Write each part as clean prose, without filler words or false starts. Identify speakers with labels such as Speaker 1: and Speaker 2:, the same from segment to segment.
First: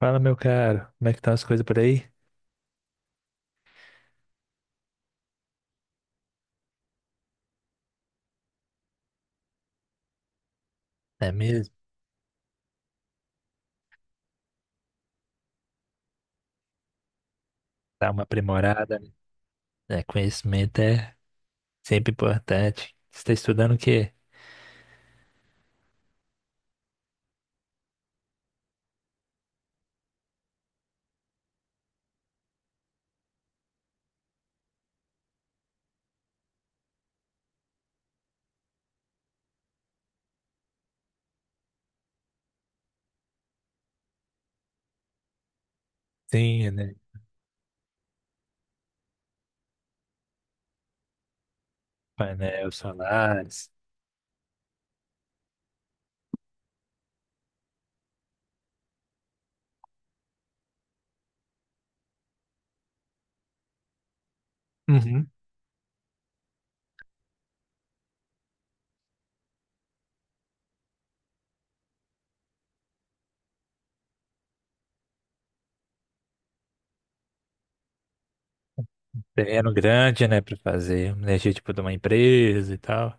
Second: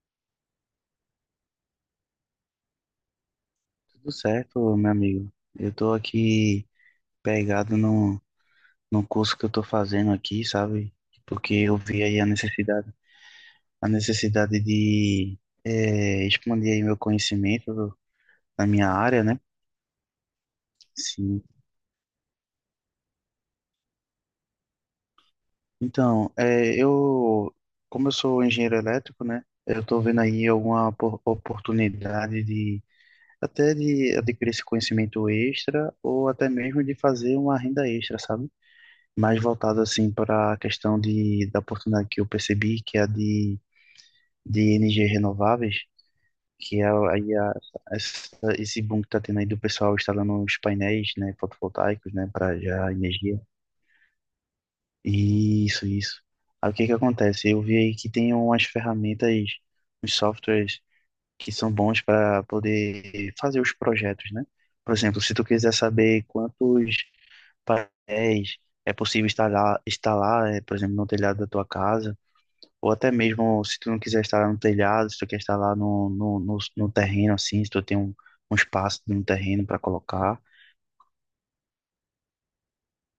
Speaker 1: Fala, meu caro, como é que estão as coisas por aí?
Speaker 2: Tudo certo, meu amigo. Eu tô aqui pegado no curso que eu tô fazendo aqui, sabe?
Speaker 1: É
Speaker 2: Porque
Speaker 1: mesmo?
Speaker 2: eu vi aí a necessidade de expandir aí meu conhecimento
Speaker 1: Dá uma
Speaker 2: na minha
Speaker 1: aprimorada, né?
Speaker 2: área, né?
Speaker 1: É, conhecimento é
Speaker 2: Sim.
Speaker 1: sempre importante. Você está estudando o quê?
Speaker 2: Então, como eu sou engenheiro elétrico, né? Eu tô vendo aí alguma oportunidade de até de adquirir esse conhecimento extra ou até mesmo de fazer uma renda extra, sabe? Mais voltado assim para a questão da oportunidade que eu percebi, que é a de energias renováveis,
Speaker 1: Sim,
Speaker 2: que é
Speaker 1: né?
Speaker 2: aí esse boom que está tendo aí do pessoal instalando os painéis, né, fotovoltaicos, né, para
Speaker 1: Painel
Speaker 2: gerar energia.
Speaker 1: solares.
Speaker 2: Isso, isso. Aí o que que acontece? Eu vi aí que tem umas ferramentas, uns softwares que são bons para poder fazer os projetos, né? Por exemplo,
Speaker 1: Uhum.
Speaker 2: se tu quiser saber quantos painéis é possível instalar, por exemplo, no telhado da tua casa. Ou até mesmo se tu não quiser instalar no telhado, se tu quer instalar no terreno, assim, se tu tem um, um espaço no terreno
Speaker 1: Terreno
Speaker 2: para
Speaker 1: grande,
Speaker 2: colocar.
Speaker 1: né, para fazer uma energia tipo de uma empresa e tal.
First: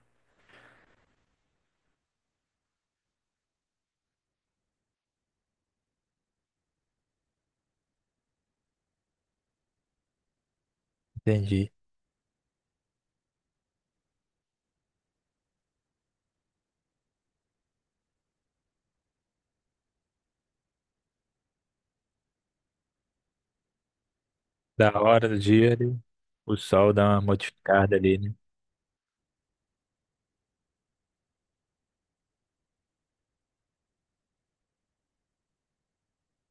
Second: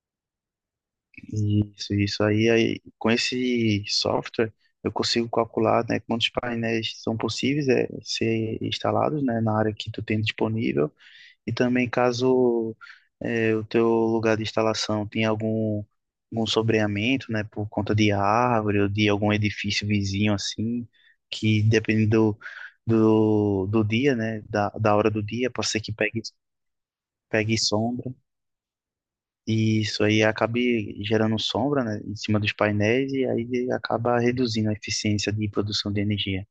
Speaker 2: Isso aí. Aí, com esse software, eu consigo calcular, né, quantos painéis são possíveis ser instalados, né, na área que tu tem disponível. E
Speaker 1: Entendi.
Speaker 2: também caso o teu lugar de instalação tenha algum, algum sobreamento, né, por conta de árvore ou de algum edifício vizinho assim, que dependendo do do dia, né, da,
Speaker 1: Da
Speaker 2: da hora do
Speaker 1: hora do
Speaker 2: dia, pode
Speaker 1: dia,
Speaker 2: ser que
Speaker 1: ali, o sol dá uma
Speaker 2: pegue
Speaker 1: modificada
Speaker 2: sombra.
Speaker 1: ali, né?
Speaker 2: E isso aí acabe gerando sombra, né, em cima dos painéis e aí acaba reduzindo a eficiência de produção de energia.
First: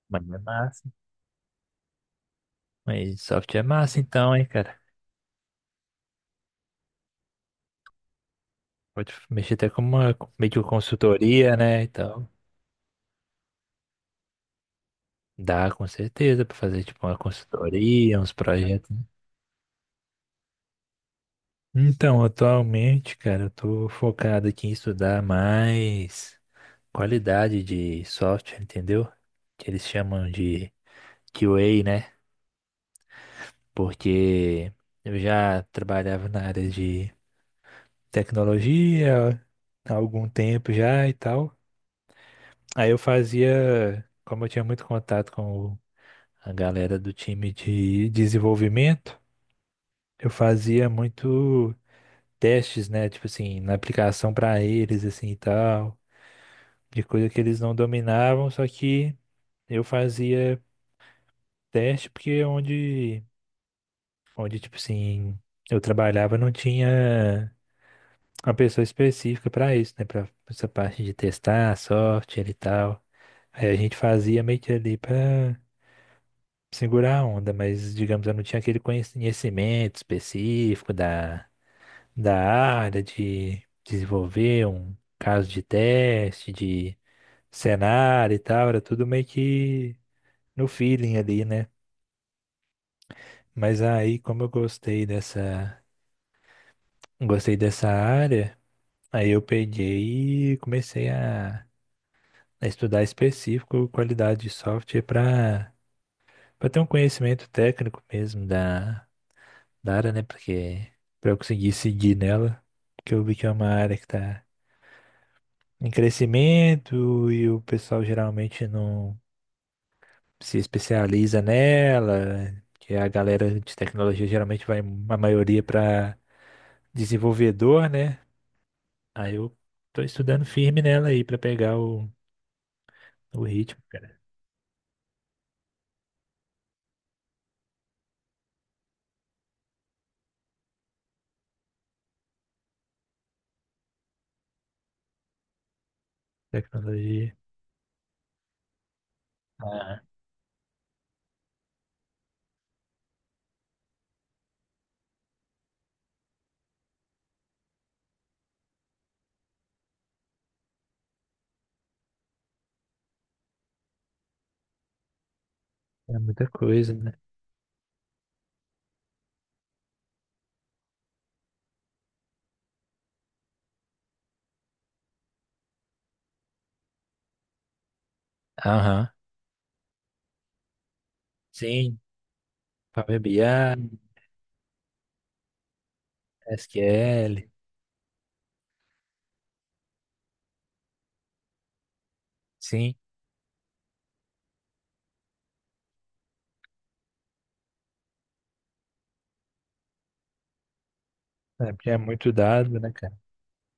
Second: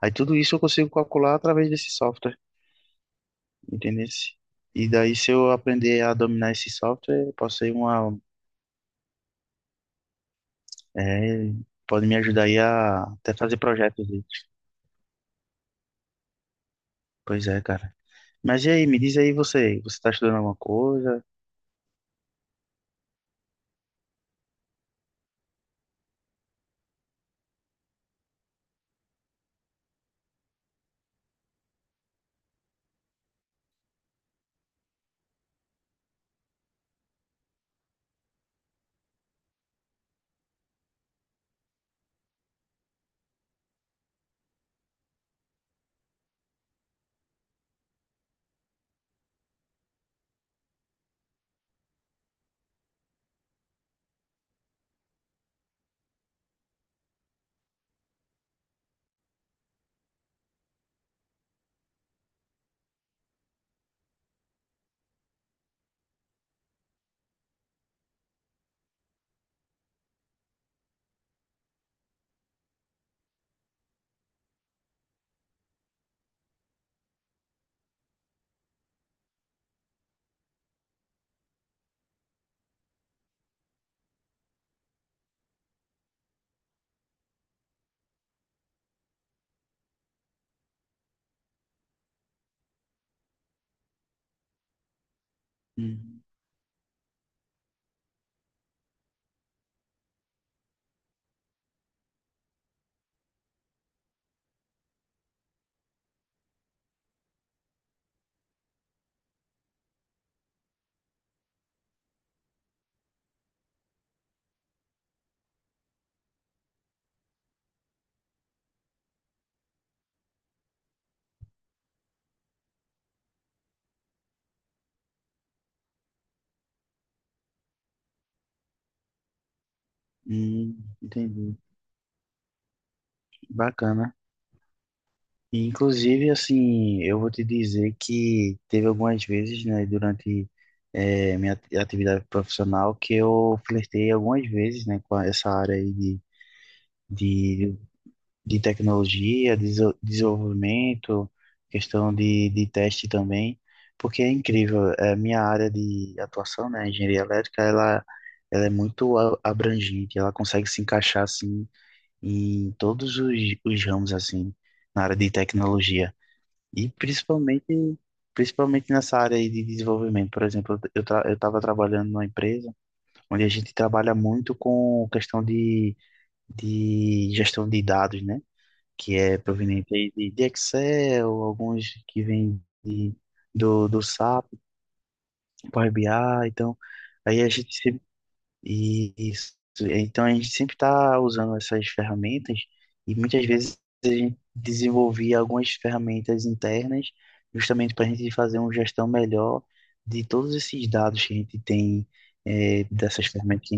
Speaker 2: Aí
Speaker 1: Mas
Speaker 2: tudo
Speaker 1: é
Speaker 2: isso eu consigo
Speaker 1: massa.
Speaker 2: calcular através desse software.
Speaker 1: Mas software é massa então,
Speaker 2: Entendesse?
Speaker 1: hein, cara?
Speaker 2: E daí, se eu aprender a dominar esse software, eu posso ser uma.
Speaker 1: Pode mexer até com uma meio que
Speaker 2: É,
Speaker 1: consultoria, né, e
Speaker 2: pode me
Speaker 1: tal.
Speaker 2: ajudar aí a até fazer projetos aí.
Speaker 1: Dá com certeza pra fazer tipo uma
Speaker 2: Pois é, cara.
Speaker 1: consultoria, uns
Speaker 2: Mas e aí,
Speaker 1: projetos.
Speaker 2: me diz aí você, você tá estudando alguma coisa?
Speaker 1: Então, atualmente, cara, eu tô focado aqui em estudar mais qualidade de software, entendeu? Que eles chamam de QA, né? Porque eu já trabalhava na área de tecnologia há algum tempo já e tal. Aí eu fazia, como eu tinha muito contato com a galera do time de desenvolvimento, eu fazia muito testes, né? Tipo assim, na aplicação pra eles, assim e tal, de coisa que eles não dominavam, só que eu fazia teste porque é onde tipo assim, eu trabalhava não tinha uma pessoa específica pra isso, né? Pra essa parte de testar, software e tal. Aí a gente fazia meio que ali pra segurar a onda, mas digamos, eu não tinha aquele conhecimento específico da área de desenvolver um caso de teste, de cenário e tal, era tudo meio que no feeling ali, né? Mas aí, como eu gostei dessa,
Speaker 2: Hum,
Speaker 1: gostei dessa área, aí eu peguei e comecei a estudar específico qualidade de software para ter um conhecimento técnico mesmo da área, né? Porque para eu conseguir seguir nela, porque eu vi que é uma área que está em crescimento e o pessoal geralmente não se especializa nela, que a galera de tecnologia geralmente vai, a maioria, para desenvolvedor, né? Aí eu tô estudando firme nela aí para
Speaker 2: entendi.
Speaker 1: pegar o ritmo,
Speaker 2: Bacana.
Speaker 1: cara.
Speaker 2: E, inclusive, assim, eu vou te dizer que teve algumas vezes, né, durante minha atividade profissional que eu flertei algumas vezes, né, com essa área aí
Speaker 1: Tecnologia.
Speaker 2: de de tecnologia,
Speaker 1: Ah,
Speaker 2: desenvolvimento, questão de teste também, porque é incrível, é, minha área de atuação, né, engenharia elétrica, ela é muito abrangente, ela consegue se encaixar, assim, em todos os ramos, assim, na área de tecnologia,
Speaker 1: é muita
Speaker 2: e
Speaker 1: coisa, né?
Speaker 2: principalmente, principalmente nessa área aí de desenvolvimento. Por exemplo, eu estava trabalhando numa empresa onde a gente trabalha muito com questão de gestão de dados, né,
Speaker 1: Aham.
Speaker 2: que é proveniente aí de Excel, alguns
Speaker 1: Sim,
Speaker 2: que vêm
Speaker 1: Power BI,
Speaker 2: do SAP, Power BI, então aí a
Speaker 1: SQL,
Speaker 2: gente sempre, e, isso, então a gente sempre está usando essas ferramentas
Speaker 1: sim.
Speaker 2: e muitas vezes a gente desenvolvia algumas ferramentas internas justamente para a gente fazer uma gestão melhor de todos esses dados que a gente
Speaker 1: É porque é
Speaker 2: tem
Speaker 1: muito dado, né, cara?
Speaker 2: dessas ferramentas,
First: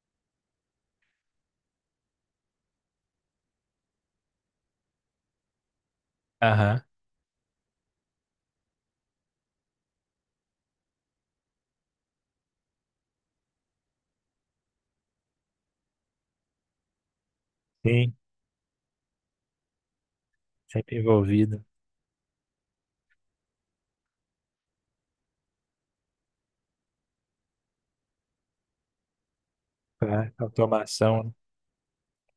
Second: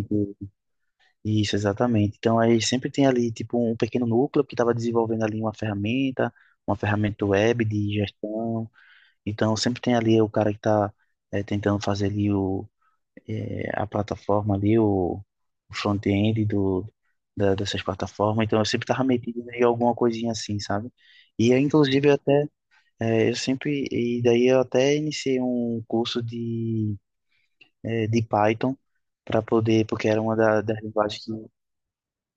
Speaker 2: isso, exatamente. Então, aí sempre tem ali, tipo, um pequeno núcleo que estava desenvolvendo ali uma
Speaker 1: Aham,
Speaker 2: ferramenta web de gestão. Então, sempre tem ali o cara que está tentando fazer ali a plataforma ali, o front-end dessas
Speaker 1: sim,
Speaker 2: plataformas. Então, eu sempre estava metido em alguma coisinha assim, sabe?
Speaker 1: sempre
Speaker 2: E, aí,
Speaker 1: envolvido.
Speaker 2: inclusive, eu até, eh, eu sempre, e daí eu até iniciei um curso de, de Python para poder, porque era
Speaker 1: Pá,
Speaker 2: uma das
Speaker 1: Automação,
Speaker 2: linguagens
Speaker 1: né?
Speaker 2: que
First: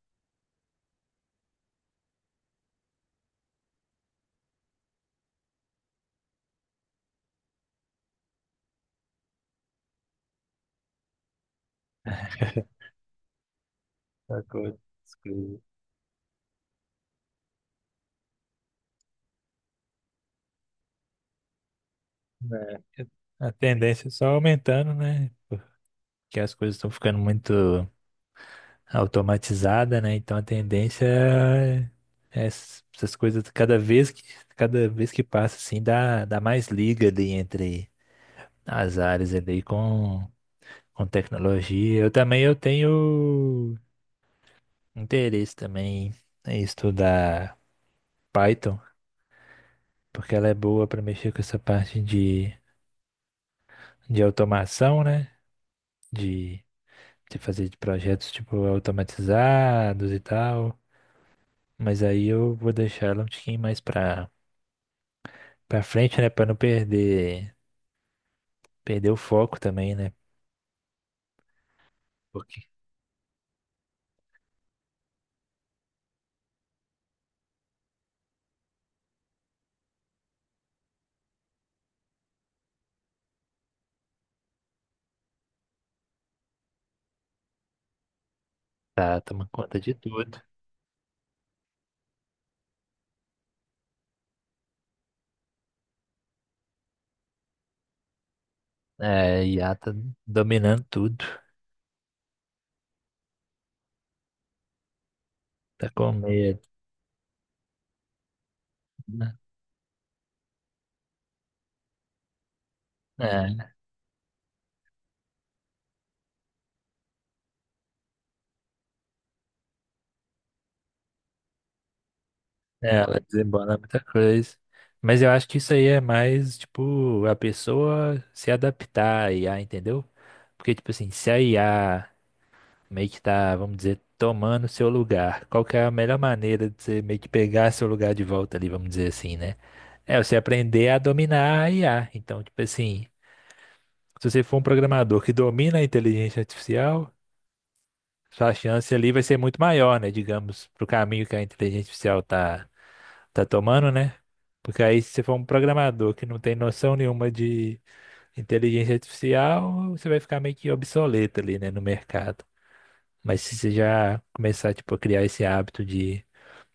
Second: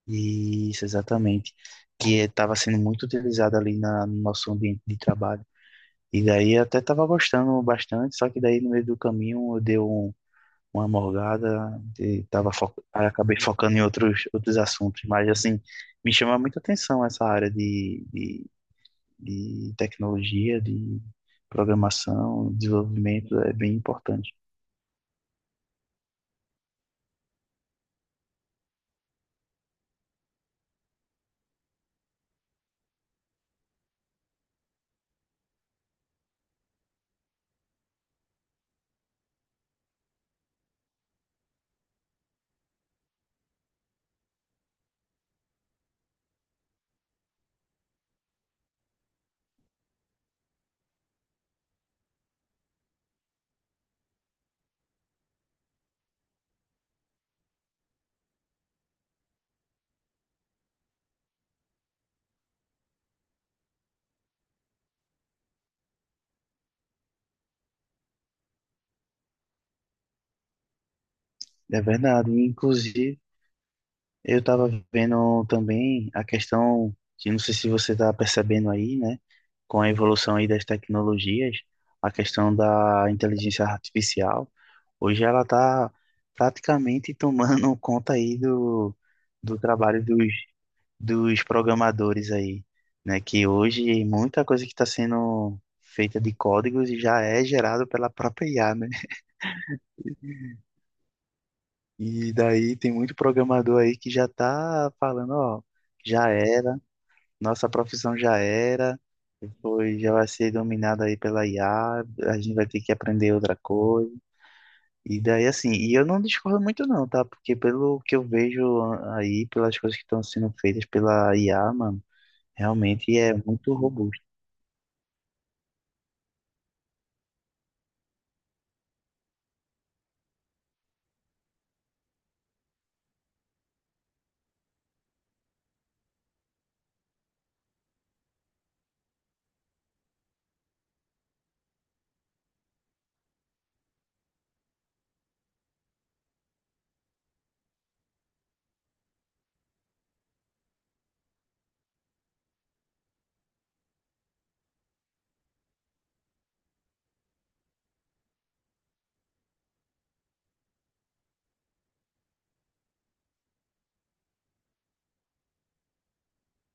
Speaker 2: isso, exatamente. Que estava sendo muito utilizado ali na, no nosso ambiente de trabalho. E daí eu até estava gostando bastante, só que daí no meio do caminho eu dei uma morgada, e tava fo aí acabei focando em outros,
Speaker 1: Essa
Speaker 2: outros
Speaker 1: coisa.
Speaker 2: assuntos.
Speaker 1: essa
Speaker 2: Mas assim,
Speaker 1: coisa.
Speaker 2: me chama muita atenção essa área de tecnologia, de programação,
Speaker 1: É,
Speaker 2: desenvolvimento,
Speaker 1: a
Speaker 2: é bem
Speaker 1: tendência é só
Speaker 2: importante.
Speaker 1: aumentando, né? Que as coisas estão ficando muito automatizadas, né? Então a tendência é essas coisas cada vez que passa assim dá mais liga ali entre as áreas ali com tecnologia. Eu também eu tenho interesse também em estudar Python, porque ela é boa para mexer com essa parte de automação, né? De, de fazer de projetos tipo automatizados e tal. Mas aí eu vou deixar ela um tiquinho mais pra frente, né? Pra não perder o foco também, né?
Speaker 2: É verdade.
Speaker 1: Porque
Speaker 2: Inclusive, eu tava vendo também a questão que não sei se você tá percebendo aí, né, com a evolução aí das tecnologias, a questão da inteligência artificial. Hoje ela tá praticamente tomando conta aí do,
Speaker 1: tá tomando
Speaker 2: do
Speaker 1: conta de
Speaker 2: trabalho dos,
Speaker 1: tudo.
Speaker 2: dos programadores aí, né, que hoje muita coisa que está sendo feita de códigos já é gerado pela própria IA, né?
Speaker 1: É, a IA tá dominando tudo.
Speaker 2: E daí tem muito programador aí que já tá falando, ó,
Speaker 1: Tá com
Speaker 2: já
Speaker 1: medo,
Speaker 2: era. Nossa profissão já era,
Speaker 1: né?
Speaker 2: foi, já vai ser dominada aí pela IA, a gente vai ter que aprender outra
Speaker 1: É,
Speaker 2: coisa. E daí assim, e eu não discordo muito não, tá? Porque pelo que eu vejo aí, pelas coisas que estão sendo feitas pela IA, mano,
Speaker 1: é,
Speaker 2: realmente
Speaker 1: ela
Speaker 2: é muito
Speaker 1: desembola muita
Speaker 2: robusto.
Speaker 1: coisa. Mas eu acho que isso aí é mais, tipo, a pessoa se adaptar à I a, entendeu? Porque, tipo assim, se a IA meio que tá, vamos dizer, tomando seu lugar. Qual que é a melhor maneira de você meio que pegar seu lugar de volta ali, vamos dizer assim, né? É você aprender a dominar a IA. Então, tipo assim, se você for um programador que domina a inteligência artificial, sua chance ali vai ser muito maior, né? Digamos, pro caminho que a inteligência artificial tá tomando, né? Porque aí, se você for um programador que não tem noção nenhuma de inteligência artificial, você vai ficar meio que obsoleto ali, né, no mercado. Mas se você já começar, tipo, a criar esse hábito de,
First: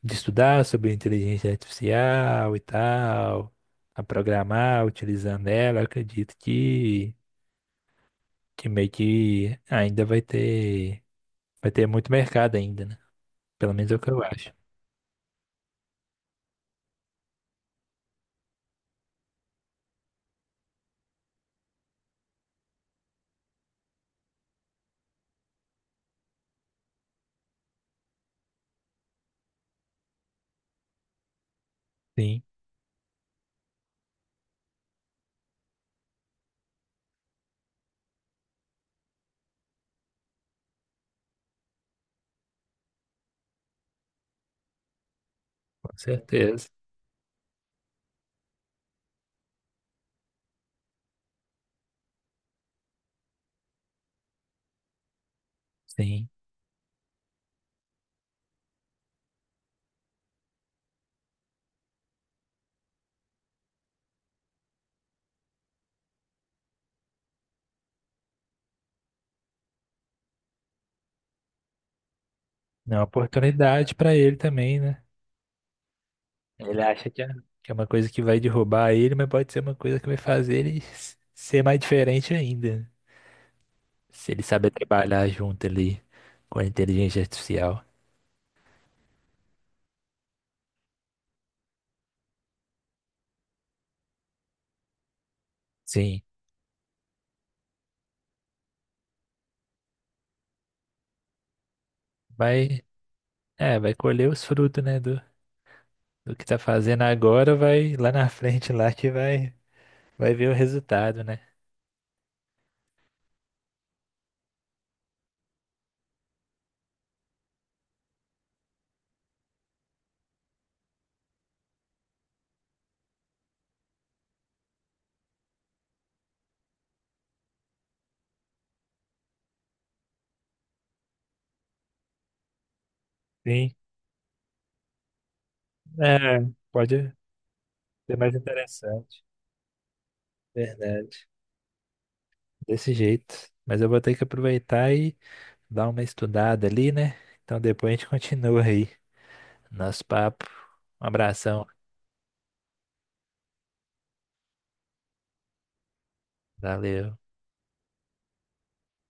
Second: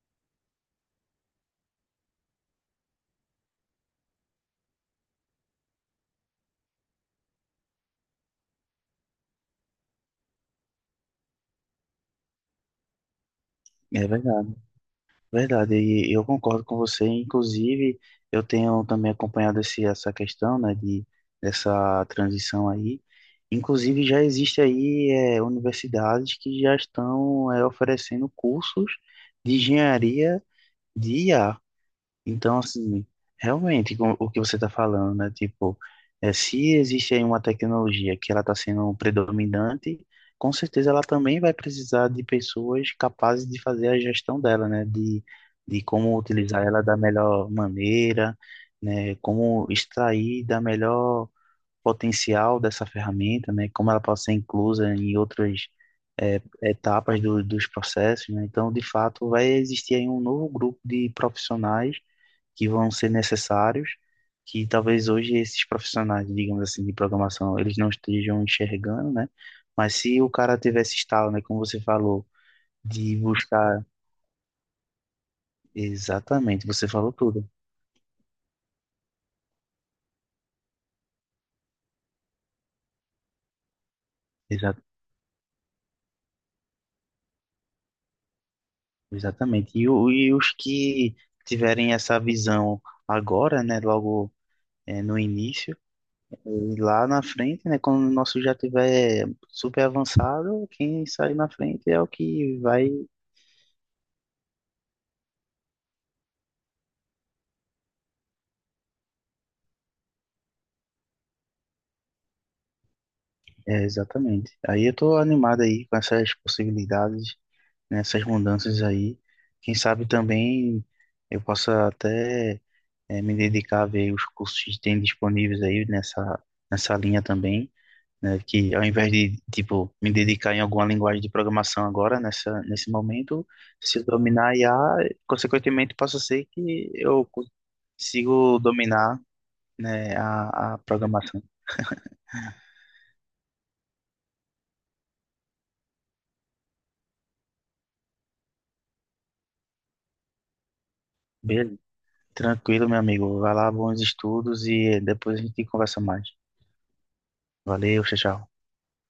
Speaker 1: de estudar sobre inteligência artificial e tal, a programar utilizando ela, eu acredito que meio que ainda vai ter muito mercado ainda, né? Pelo menos é o
Speaker 2: É
Speaker 1: que eu acho.
Speaker 2: verdade. Verdade, e eu concordo com você. Inclusive, eu tenho também acompanhado essa questão, né, de, dessa transição aí. Inclusive, já existe aí é, universidades que já estão é, oferecendo cursos de engenharia de IA.
Speaker 1: Sim,
Speaker 2: Então, assim, realmente, com o que você está falando, né? Tipo, é, se existe aí uma tecnologia que ela está sendo predominante, com certeza ela também vai precisar de pessoas capazes de fazer a gestão dela, né? De
Speaker 1: com
Speaker 2: como utilizar
Speaker 1: certeza.
Speaker 2: ela da melhor maneira, né? Como extrair da melhor potencial dessa ferramenta, né? Como ela pode ser inclusa em outras
Speaker 1: Sim.
Speaker 2: é, etapas do, dos processos, né? Então, de fato, vai existir aí um novo grupo de profissionais que vão ser necessários, que talvez hoje esses profissionais, digamos assim, de programação, eles não estejam enxergando, né? Mas se o cara tivesse estalo, né, como você falou,
Speaker 1: É uma
Speaker 2: de buscar
Speaker 1: oportunidade para ele também, né?
Speaker 2: exatamente,
Speaker 1: Ele
Speaker 2: você
Speaker 1: acha
Speaker 2: falou
Speaker 1: que é,
Speaker 2: tudo,
Speaker 1: que é uma coisa que vai derrubar ele, mas pode ser uma coisa que vai fazer ele ser mais diferente ainda, né? Se ele saber
Speaker 2: exa
Speaker 1: trabalhar junto ali com a inteligência artificial.
Speaker 2: exatamente. E, e os que tiverem essa visão agora, né, logo no início,
Speaker 1: Sim.
Speaker 2: e lá na frente, né, quando o nosso já tiver super avançado, quem sai na frente é o que
Speaker 1: Vai,
Speaker 2: vai.
Speaker 1: é, vai colher os frutos, né, do que tá fazendo agora, vai lá na frente lá que vai ver o resultado, né?
Speaker 2: É, exatamente. Aí eu tô animado aí com essas possibilidades, né, essas mudanças aí. Quem sabe também eu possa até me dedicar a ver os cursos que tem disponíveis aí nessa, nessa linha também, né, que ao invés de, tipo, me dedicar em alguma linguagem de programação agora, nessa, nesse momento,
Speaker 1: Sim.
Speaker 2: se eu dominar I a consequentemente possa
Speaker 1: É,
Speaker 2: ser que
Speaker 1: pode
Speaker 2: eu
Speaker 1: ser mais
Speaker 2: consigo dominar,
Speaker 1: interessante.
Speaker 2: né, a
Speaker 1: Verdade.
Speaker 2: programação.
Speaker 1: Desse jeito. Mas eu vou ter que aproveitar e dar uma estudada ali, né? Então depois a gente continua aí. Nosso papo. Um abração.
Speaker 2: Beleza. Tranquilo, meu amigo. Vai lá, bons estudos e depois a gente conversa mais.
Speaker 1: Valeu.
Speaker 2: Valeu, tchau, tchau.